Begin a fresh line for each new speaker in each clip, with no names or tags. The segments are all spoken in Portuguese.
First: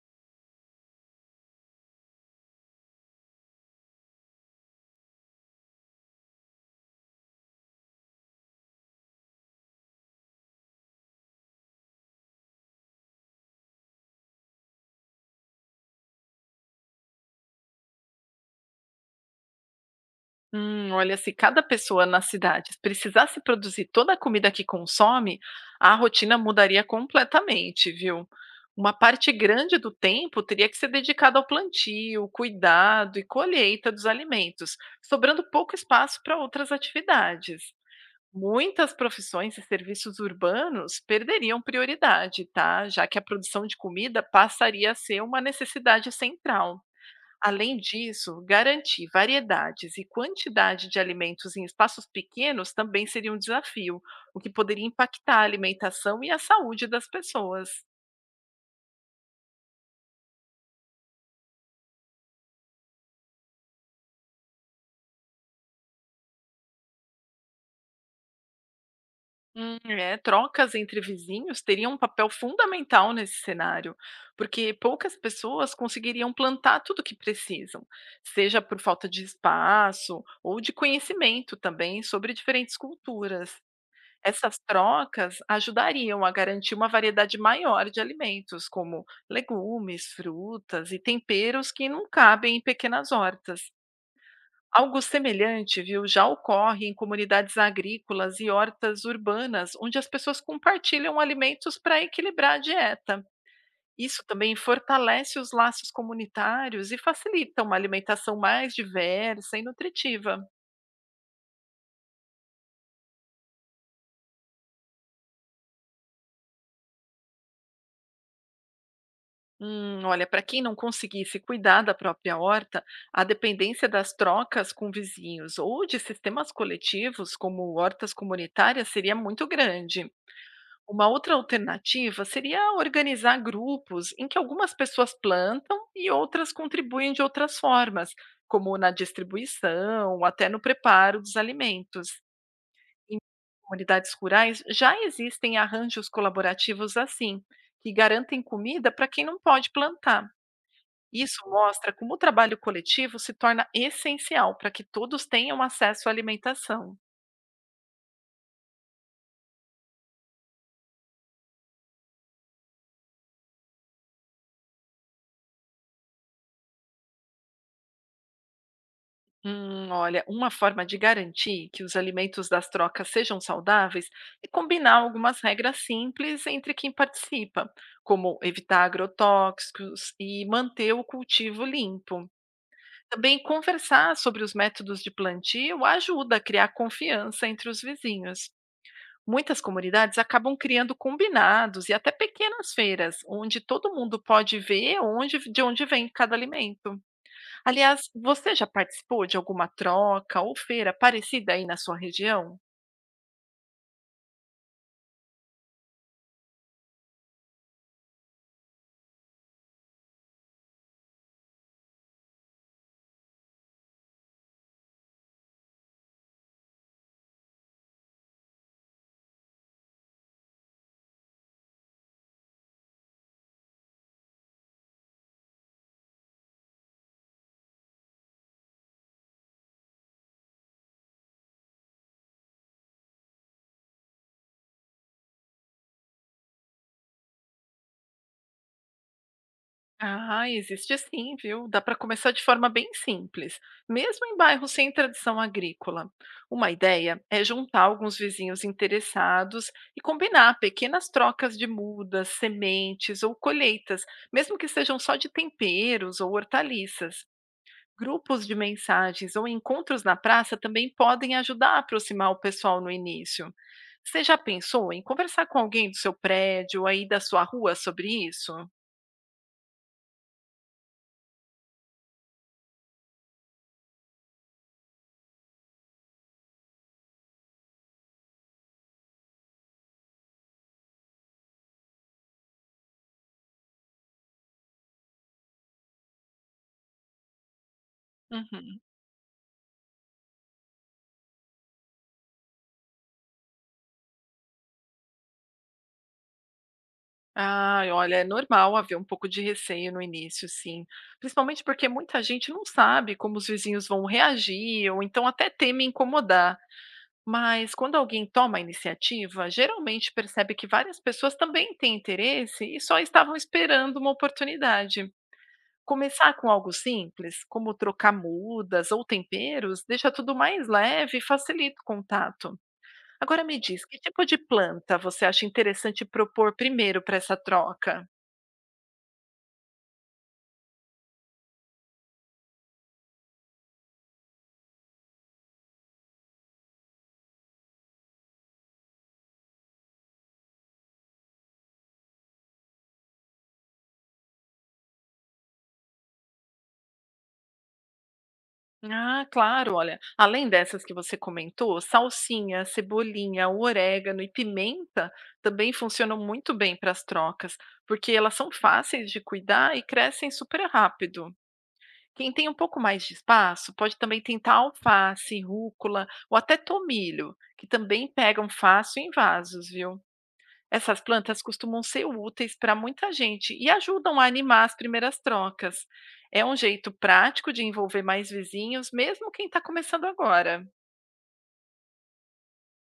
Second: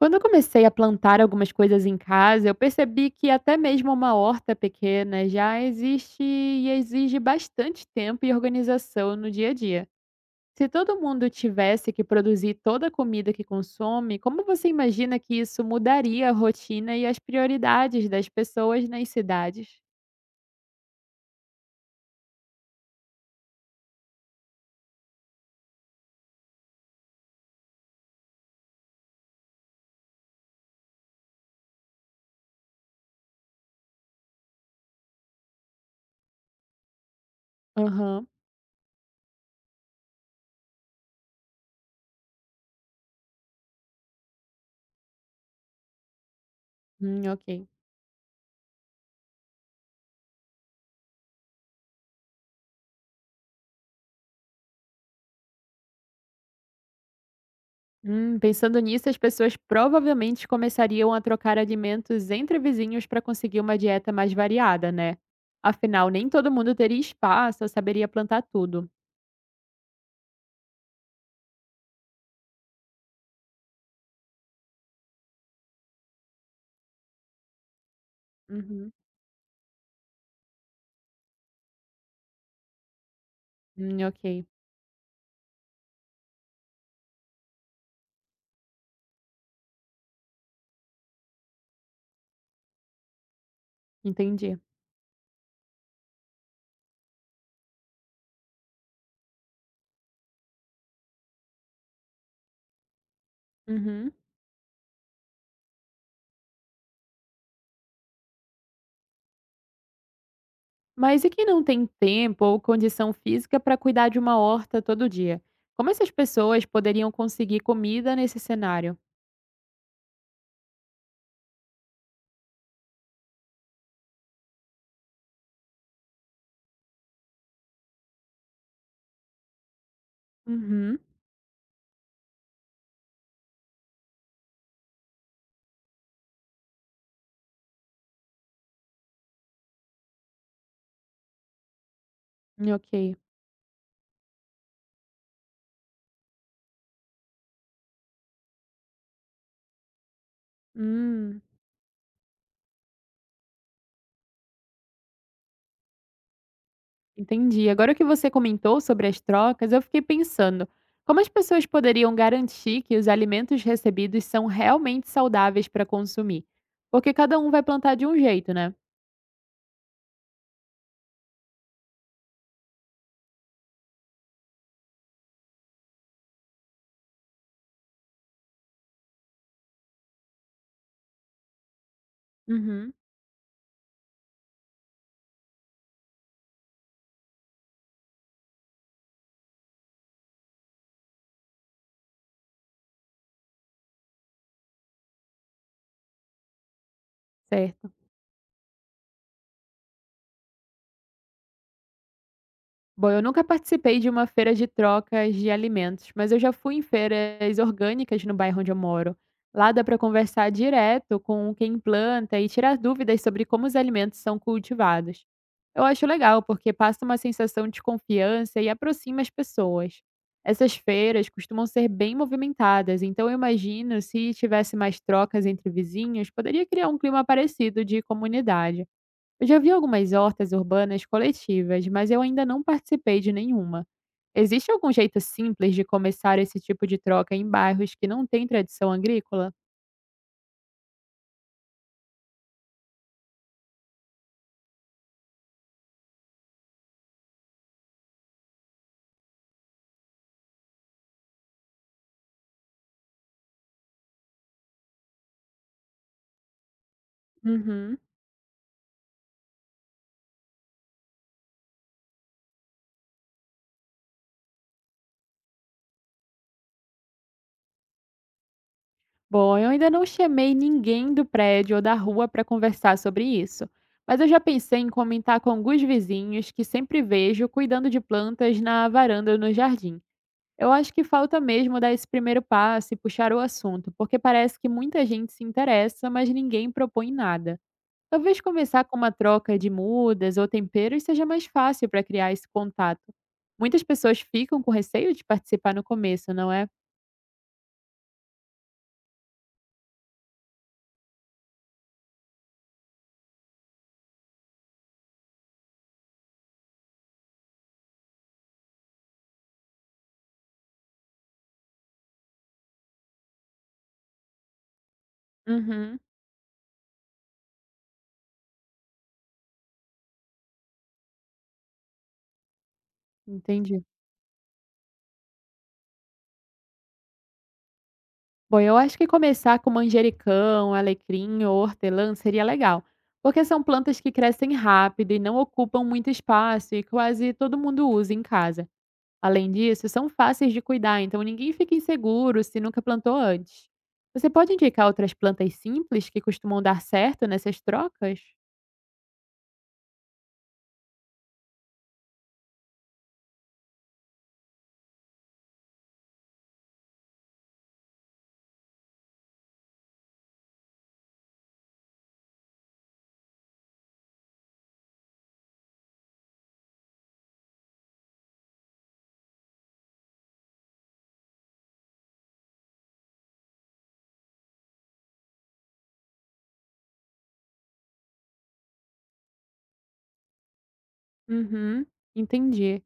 Quando eu comecei a plantar algumas coisas em casa, eu percebi que até mesmo uma horta pequena já existe e exige bastante tempo e organização no dia a dia. Se todo mundo tivesse que produzir toda a comida que consome, como você imagina que isso mudaria a rotina e as prioridades das pessoas nas cidades?
Olha, se cada pessoa nas cidades precisasse produzir toda a comida que consome, a rotina mudaria completamente, viu? Uma parte grande do tempo teria que ser dedicada ao plantio, cuidado e colheita dos alimentos, sobrando pouco espaço para outras atividades.
Aham,
Muitas profissões e serviços urbanos perderiam prioridade, tá? Já que a produção de comida passaria a ser uma necessidade central.
ok.
Além disso, garantir variedades e quantidade de alimentos em espaços pequenos também seria um desafio, o que poderia impactar a alimentação e a saúde das pessoas.
Pensando nisso, as pessoas provavelmente começariam a trocar alimentos entre vizinhos para conseguir uma dieta mais variada, né? Afinal, nem todo mundo teria espaço ou saberia plantar tudo.
É, trocas entre vizinhos teriam um papel fundamental nesse cenário, porque poucas pessoas conseguiriam plantar tudo o que precisam, seja por
Uhum.
falta de espaço ou de conhecimento também sobre diferentes culturas.
Ok,
Essas trocas ajudariam a garantir uma variedade maior de alimentos, como legumes, frutas e temperos que não cabem em pequenas hortas.
entendi.
Algo semelhante, viu, já ocorre em comunidades agrícolas e hortas urbanas, onde as pessoas compartilham alimentos para equilibrar a dieta.
Uhum.
Isso também fortalece os laços comunitários e facilita uma alimentação mais diversa e nutritiva.
Mas e quem não tem tempo ou condição física para cuidar de uma horta todo dia? Como essas pessoas poderiam conseguir comida nesse cenário?
Olha, para quem não conseguisse cuidar da própria horta, a dependência das trocas com vizinhos ou de sistemas coletivos, como hortas comunitárias, seria muito grande.
Uhum.
Uma outra alternativa seria organizar grupos em que algumas pessoas plantam e outras contribuem de outras formas, como na distribuição ou até no preparo dos alimentos. Em
Ok.
comunidades rurais já existem arranjos colaborativos assim, que garantem comida para quem não pode plantar. Isso
Hum.
mostra como o trabalho coletivo se torna essencial para que todos tenham acesso à alimentação.
Entendi. Agora que você comentou sobre as trocas, eu fiquei pensando, como as pessoas poderiam garantir que os alimentos recebidos são realmente saudáveis para consumir? Porque cada um vai plantar de um jeito, né?
Olha, uma forma de garantir que os alimentos das trocas sejam saudáveis é combinar algumas regras simples entre quem participa, como evitar agrotóxicos e manter o cultivo limpo.
Uhum.
Também conversar sobre os métodos de plantio ajuda a criar confiança entre os vizinhos. Muitas comunidades acabam criando combinados e até pequenas feiras, onde todo mundo pode ver de onde vem cada alimento.
Certo.
Aliás, você já participou de alguma troca ou feira parecida aí na sua região?
Bom, eu nunca participei de uma feira de trocas de alimentos, mas eu já fui em feiras orgânicas no bairro onde eu moro. Lá dá para conversar direto com quem planta e tirar dúvidas sobre como os alimentos são cultivados. Eu acho legal porque passa uma sensação de confiança e aproxima as pessoas. Essas feiras costumam ser bem movimentadas, então eu imagino se tivesse mais trocas entre vizinhos, poderia criar um clima parecido de comunidade. Eu já vi algumas hortas urbanas coletivas, mas eu ainda não participei de nenhuma. Existe algum jeito simples de começar esse tipo de troca em bairros que não têm tradição agrícola?
Ah, existe sim, viu? Dá para começar de forma bem simples, mesmo em bairros sem tradição agrícola. Uma ideia é juntar alguns vizinhos interessados e combinar pequenas trocas de mudas, sementes ou colheitas, mesmo que sejam só de temperos ou hortaliças.
Uhum.
Grupos de mensagens ou encontros na praça também podem ajudar a aproximar o pessoal no início. Você já pensou em conversar com alguém do seu prédio, aí da sua rua sobre isso?
Bom, eu ainda não chamei ninguém do prédio ou da rua para conversar sobre isso, mas eu já pensei em comentar com alguns vizinhos que sempre vejo cuidando de plantas na varanda ou no jardim. Eu acho que falta mesmo dar esse primeiro passo e puxar o assunto, porque parece que muita gente se interessa, mas ninguém propõe nada. Talvez
Uhum.
começar com uma troca de mudas ou temperos seja mais fácil para criar esse contato. Muitas pessoas ficam com receio de participar no começo, não é?
Ai, olha, é normal haver um pouco de receio no início, sim. Principalmente porque muita gente não sabe como os vizinhos vão reagir, ou então até teme incomodar. Mas quando alguém toma a iniciativa, geralmente percebe que várias pessoas também têm interesse e só estavam esperando uma oportunidade.
Uhum,
Começar com algo simples, como trocar mudas ou temperos, deixa tudo mais leve e facilita o contato. Agora me
entendi.
diz, que tipo de planta você acha interessante propor primeiro para essa troca?
Bom, eu acho que começar com manjericão, alecrim ou hortelã seria legal, porque são plantas que crescem rápido e não ocupam muito espaço e quase todo mundo usa em casa. Além disso, são fáceis de cuidar, então ninguém fica inseguro se nunca plantou antes. Você pode indicar outras plantas simples que costumam dar certo nessas trocas?
Ah, claro, olha, além dessas que você comentou, salsinha, cebolinha, orégano e pimenta também funcionam muito bem para as trocas, porque elas são fáceis de cuidar e crescem super rápido. Quem tem um pouco mais de espaço pode também tentar alface, rúcula ou até tomilho, que também pegam fácil em vasos, viu? Essas plantas costumam ser úteis para muita gente e ajudam a animar as primeiras trocas. É um jeito prático de envolver mais vizinhos, mesmo quem está começando agora.
Uhum, entendi.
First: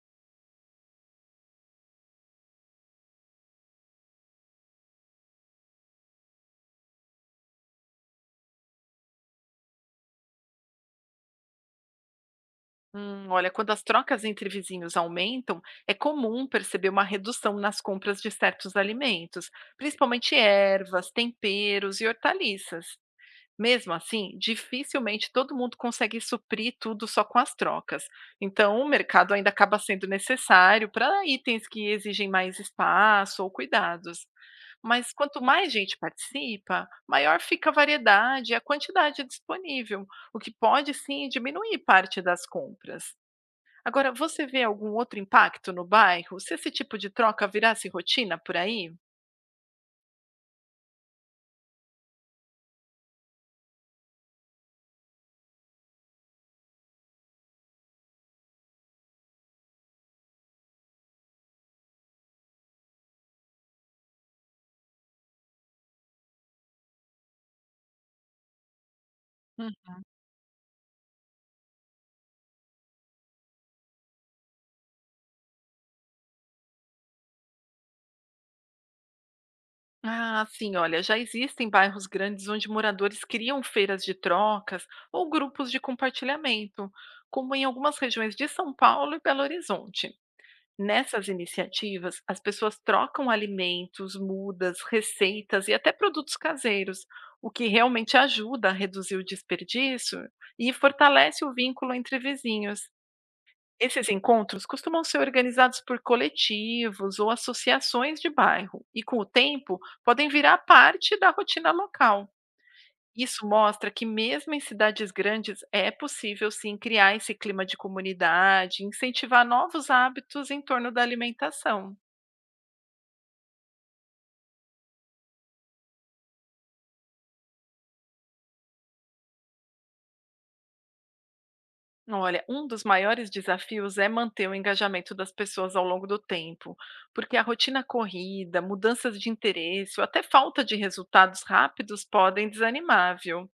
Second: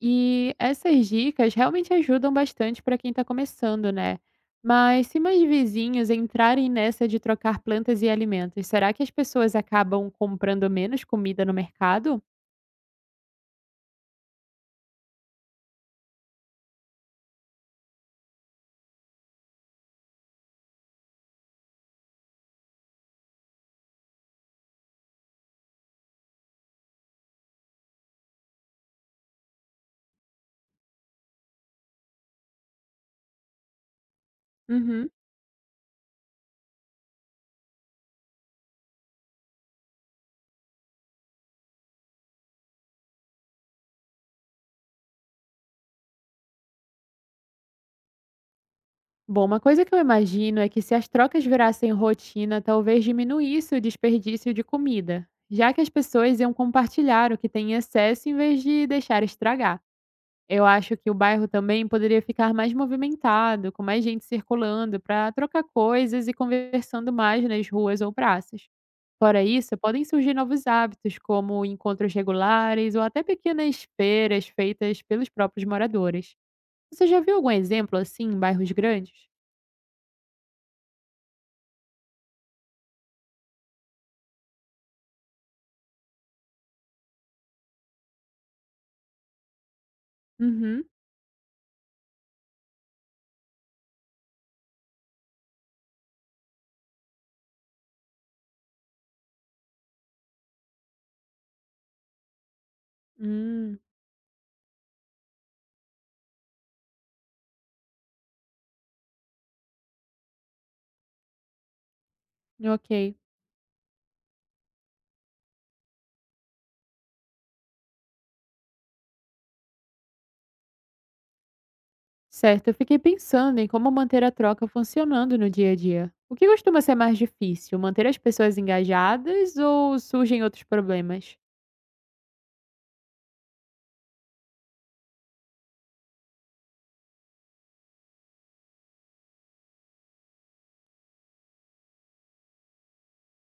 E essas dicas realmente ajudam bastante para quem está começando, né? Mas se mais vizinhos entrarem nessa de trocar plantas e alimentos, será que as pessoas acabam comprando menos comida no mercado?
Olha, quando as trocas entre vizinhos aumentam, é comum perceber uma redução nas compras de certos alimentos, principalmente ervas, temperos e hortaliças. Mesmo assim, dificilmente todo mundo consegue suprir tudo só com as trocas. Então, o mercado ainda acaba sendo necessário para itens que exigem mais espaço ou cuidados.
Uhum.
Mas quanto mais gente participa, maior fica a variedade e a quantidade disponível, o que pode sim diminuir parte das compras. Agora, você vê algum outro impacto no bairro se esse tipo de troca virasse rotina por aí?
Bom, uma coisa que eu imagino é que se as trocas virassem rotina, talvez diminuísse o desperdício de comida, já que as pessoas iam compartilhar o que tem em excesso em vez de deixar estragar. Eu acho que o bairro também poderia ficar mais movimentado, com mais gente circulando para trocar coisas e conversando mais nas ruas ou praças. Fora isso, podem surgir novos hábitos, como encontros regulares ou até pequenas feiras feitas pelos próprios moradores. Você já viu algum exemplo assim em bairros grandes?
Ah, sim, olha, já existem bairros grandes onde moradores criam feiras de trocas ou grupos de compartilhamento, como em algumas regiões de São Paulo e Belo Horizonte.
Uhum.
Nessas iniciativas, as pessoas trocam alimentos, mudas, receitas e até produtos caseiros, o que realmente ajuda a reduzir o desperdício e fortalece o vínculo entre vizinhos.
Hum,
Esses encontros costumam ser organizados por coletivos ou associações de bairro e, com o tempo, podem virar parte da rotina local.
ok.
Isso mostra que, mesmo em cidades grandes, é possível sim criar esse clima de comunidade, incentivar novos hábitos em torno da alimentação.
Certo, eu fiquei pensando em como manter a troca funcionando no dia a dia. O que costuma ser mais difícil, manter as pessoas engajadas ou surgem outros problemas?
Olha, um dos maiores desafios é manter o engajamento das pessoas ao longo do tempo, porque a rotina corrida, mudanças de interesse ou até falta de resultados rápidos podem desanimar, viu?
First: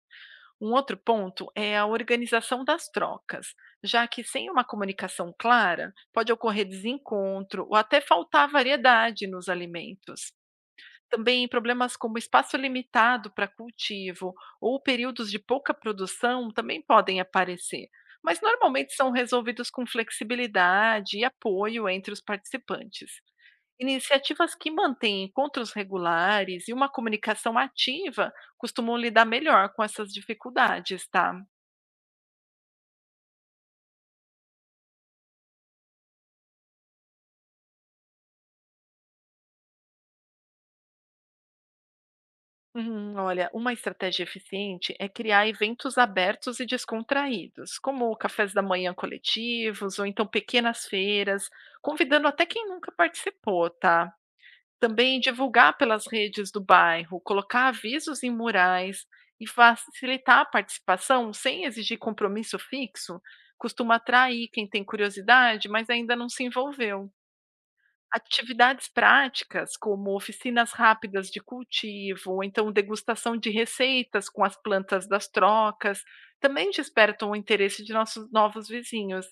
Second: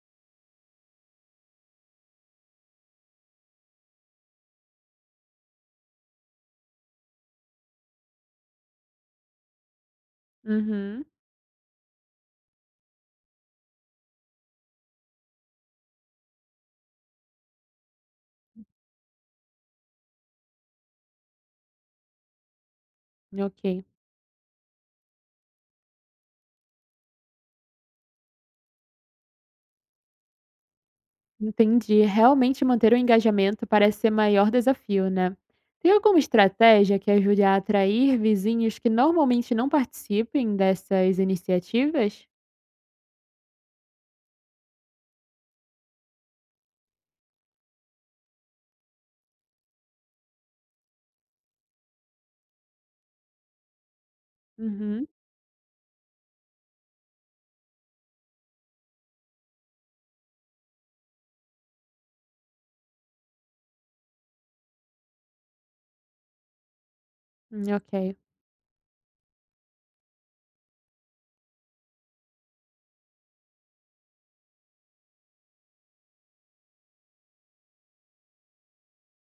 Um outro ponto é a organização das trocas, já que sem uma comunicação clara, pode ocorrer desencontro ou até faltar variedade nos alimentos.
Uhum,
Também problemas como espaço limitado para cultivo ou períodos de pouca produção também podem aparecer, mas normalmente são resolvidos com flexibilidade e apoio entre os participantes.
ok.
Iniciativas que mantêm encontros regulares e uma comunicação ativa costumam lidar melhor com essas dificuldades, tá?
Entendi. Realmente manter o engajamento parece ser maior desafio, né? Tem alguma estratégia que ajude a atrair vizinhos que normalmente não participem dessas iniciativas?
Uhum. Olha, uma estratégia eficiente é criar eventos abertos e descontraídos, como cafés da manhã coletivos ou então pequenas feiras, convidando até quem nunca participou, tá?
Uhum,
Também divulgar pelas redes do bairro, colocar avisos em murais e facilitar a participação sem exigir compromisso fixo, costuma atrair quem tem curiosidade, mas ainda não se envolveu.
ok.
Atividades práticas, como oficinas rápidas de cultivo, ou então degustação de receitas com as plantas das trocas, também despertam o interesse de nossos novos vizinhos.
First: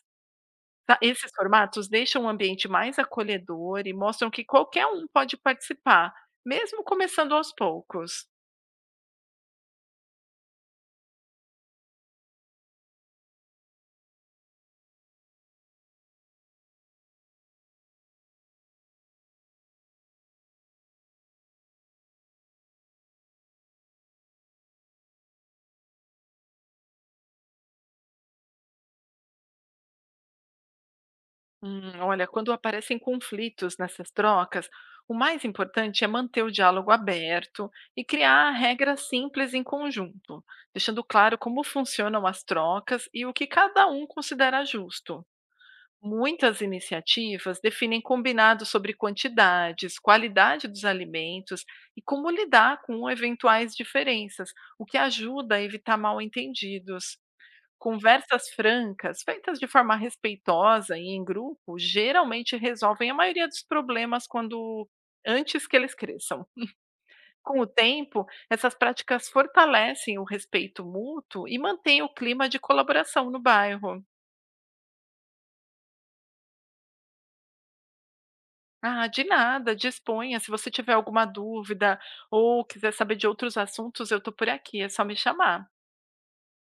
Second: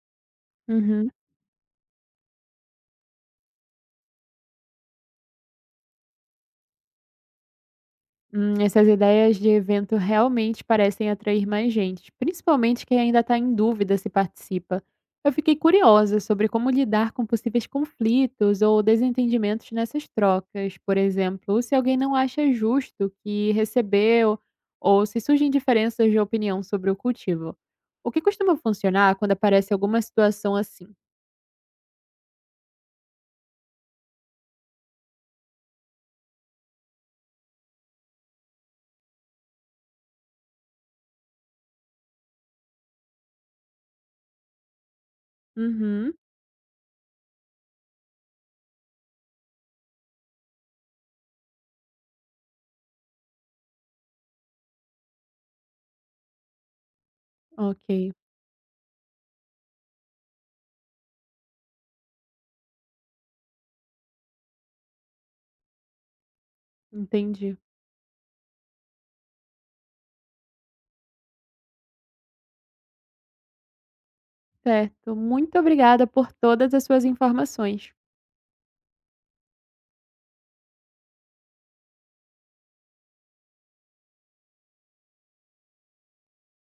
Tá,
Uhum.
esses formatos deixam o ambiente mais acolhedor e mostram que qualquer um pode participar, mesmo começando aos poucos.
Essas ideias de evento realmente parecem atrair mais gente, principalmente quem ainda está em dúvida se participa. Eu fiquei curiosa sobre como lidar com possíveis conflitos ou desentendimentos nessas trocas, por exemplo, se alguém não acha justo que recebeu ou se surgem diferenças de opinião sobre o cultivo. O que costuma funcionar quando aparece alguma situação assim?
Olha, quando aparecem conflitos nessas trocas, o mais importante é manter o diálogo aberto e criar regras simples em conjunto, deixando claro como funcionam as trocas e o que cada um considera justo.
Uhum,
Muitas iniciativas definem combinados sobre quantidades, qualidade dos alimentos e como lidar com eventuais diferenças, o que ajuda a evitar mal-entendidos.
ok,
Conversas francas, feitas de forma respeitosa e em grupo, geralmente resolvem a maioria dos problemas quando antes que eles cresçam.
entendi.
Com o tempo, essas práticas fortalecem o respeito mútuo e mantêm o clima de colaboração no bairro.
Certo, muito obrigada por todas as suas informações.
Ah, de nada, disponha. Se você tiver alguma dúvida ou quiser saber de outros assuntos, eu tô por aqui, é só me chamar.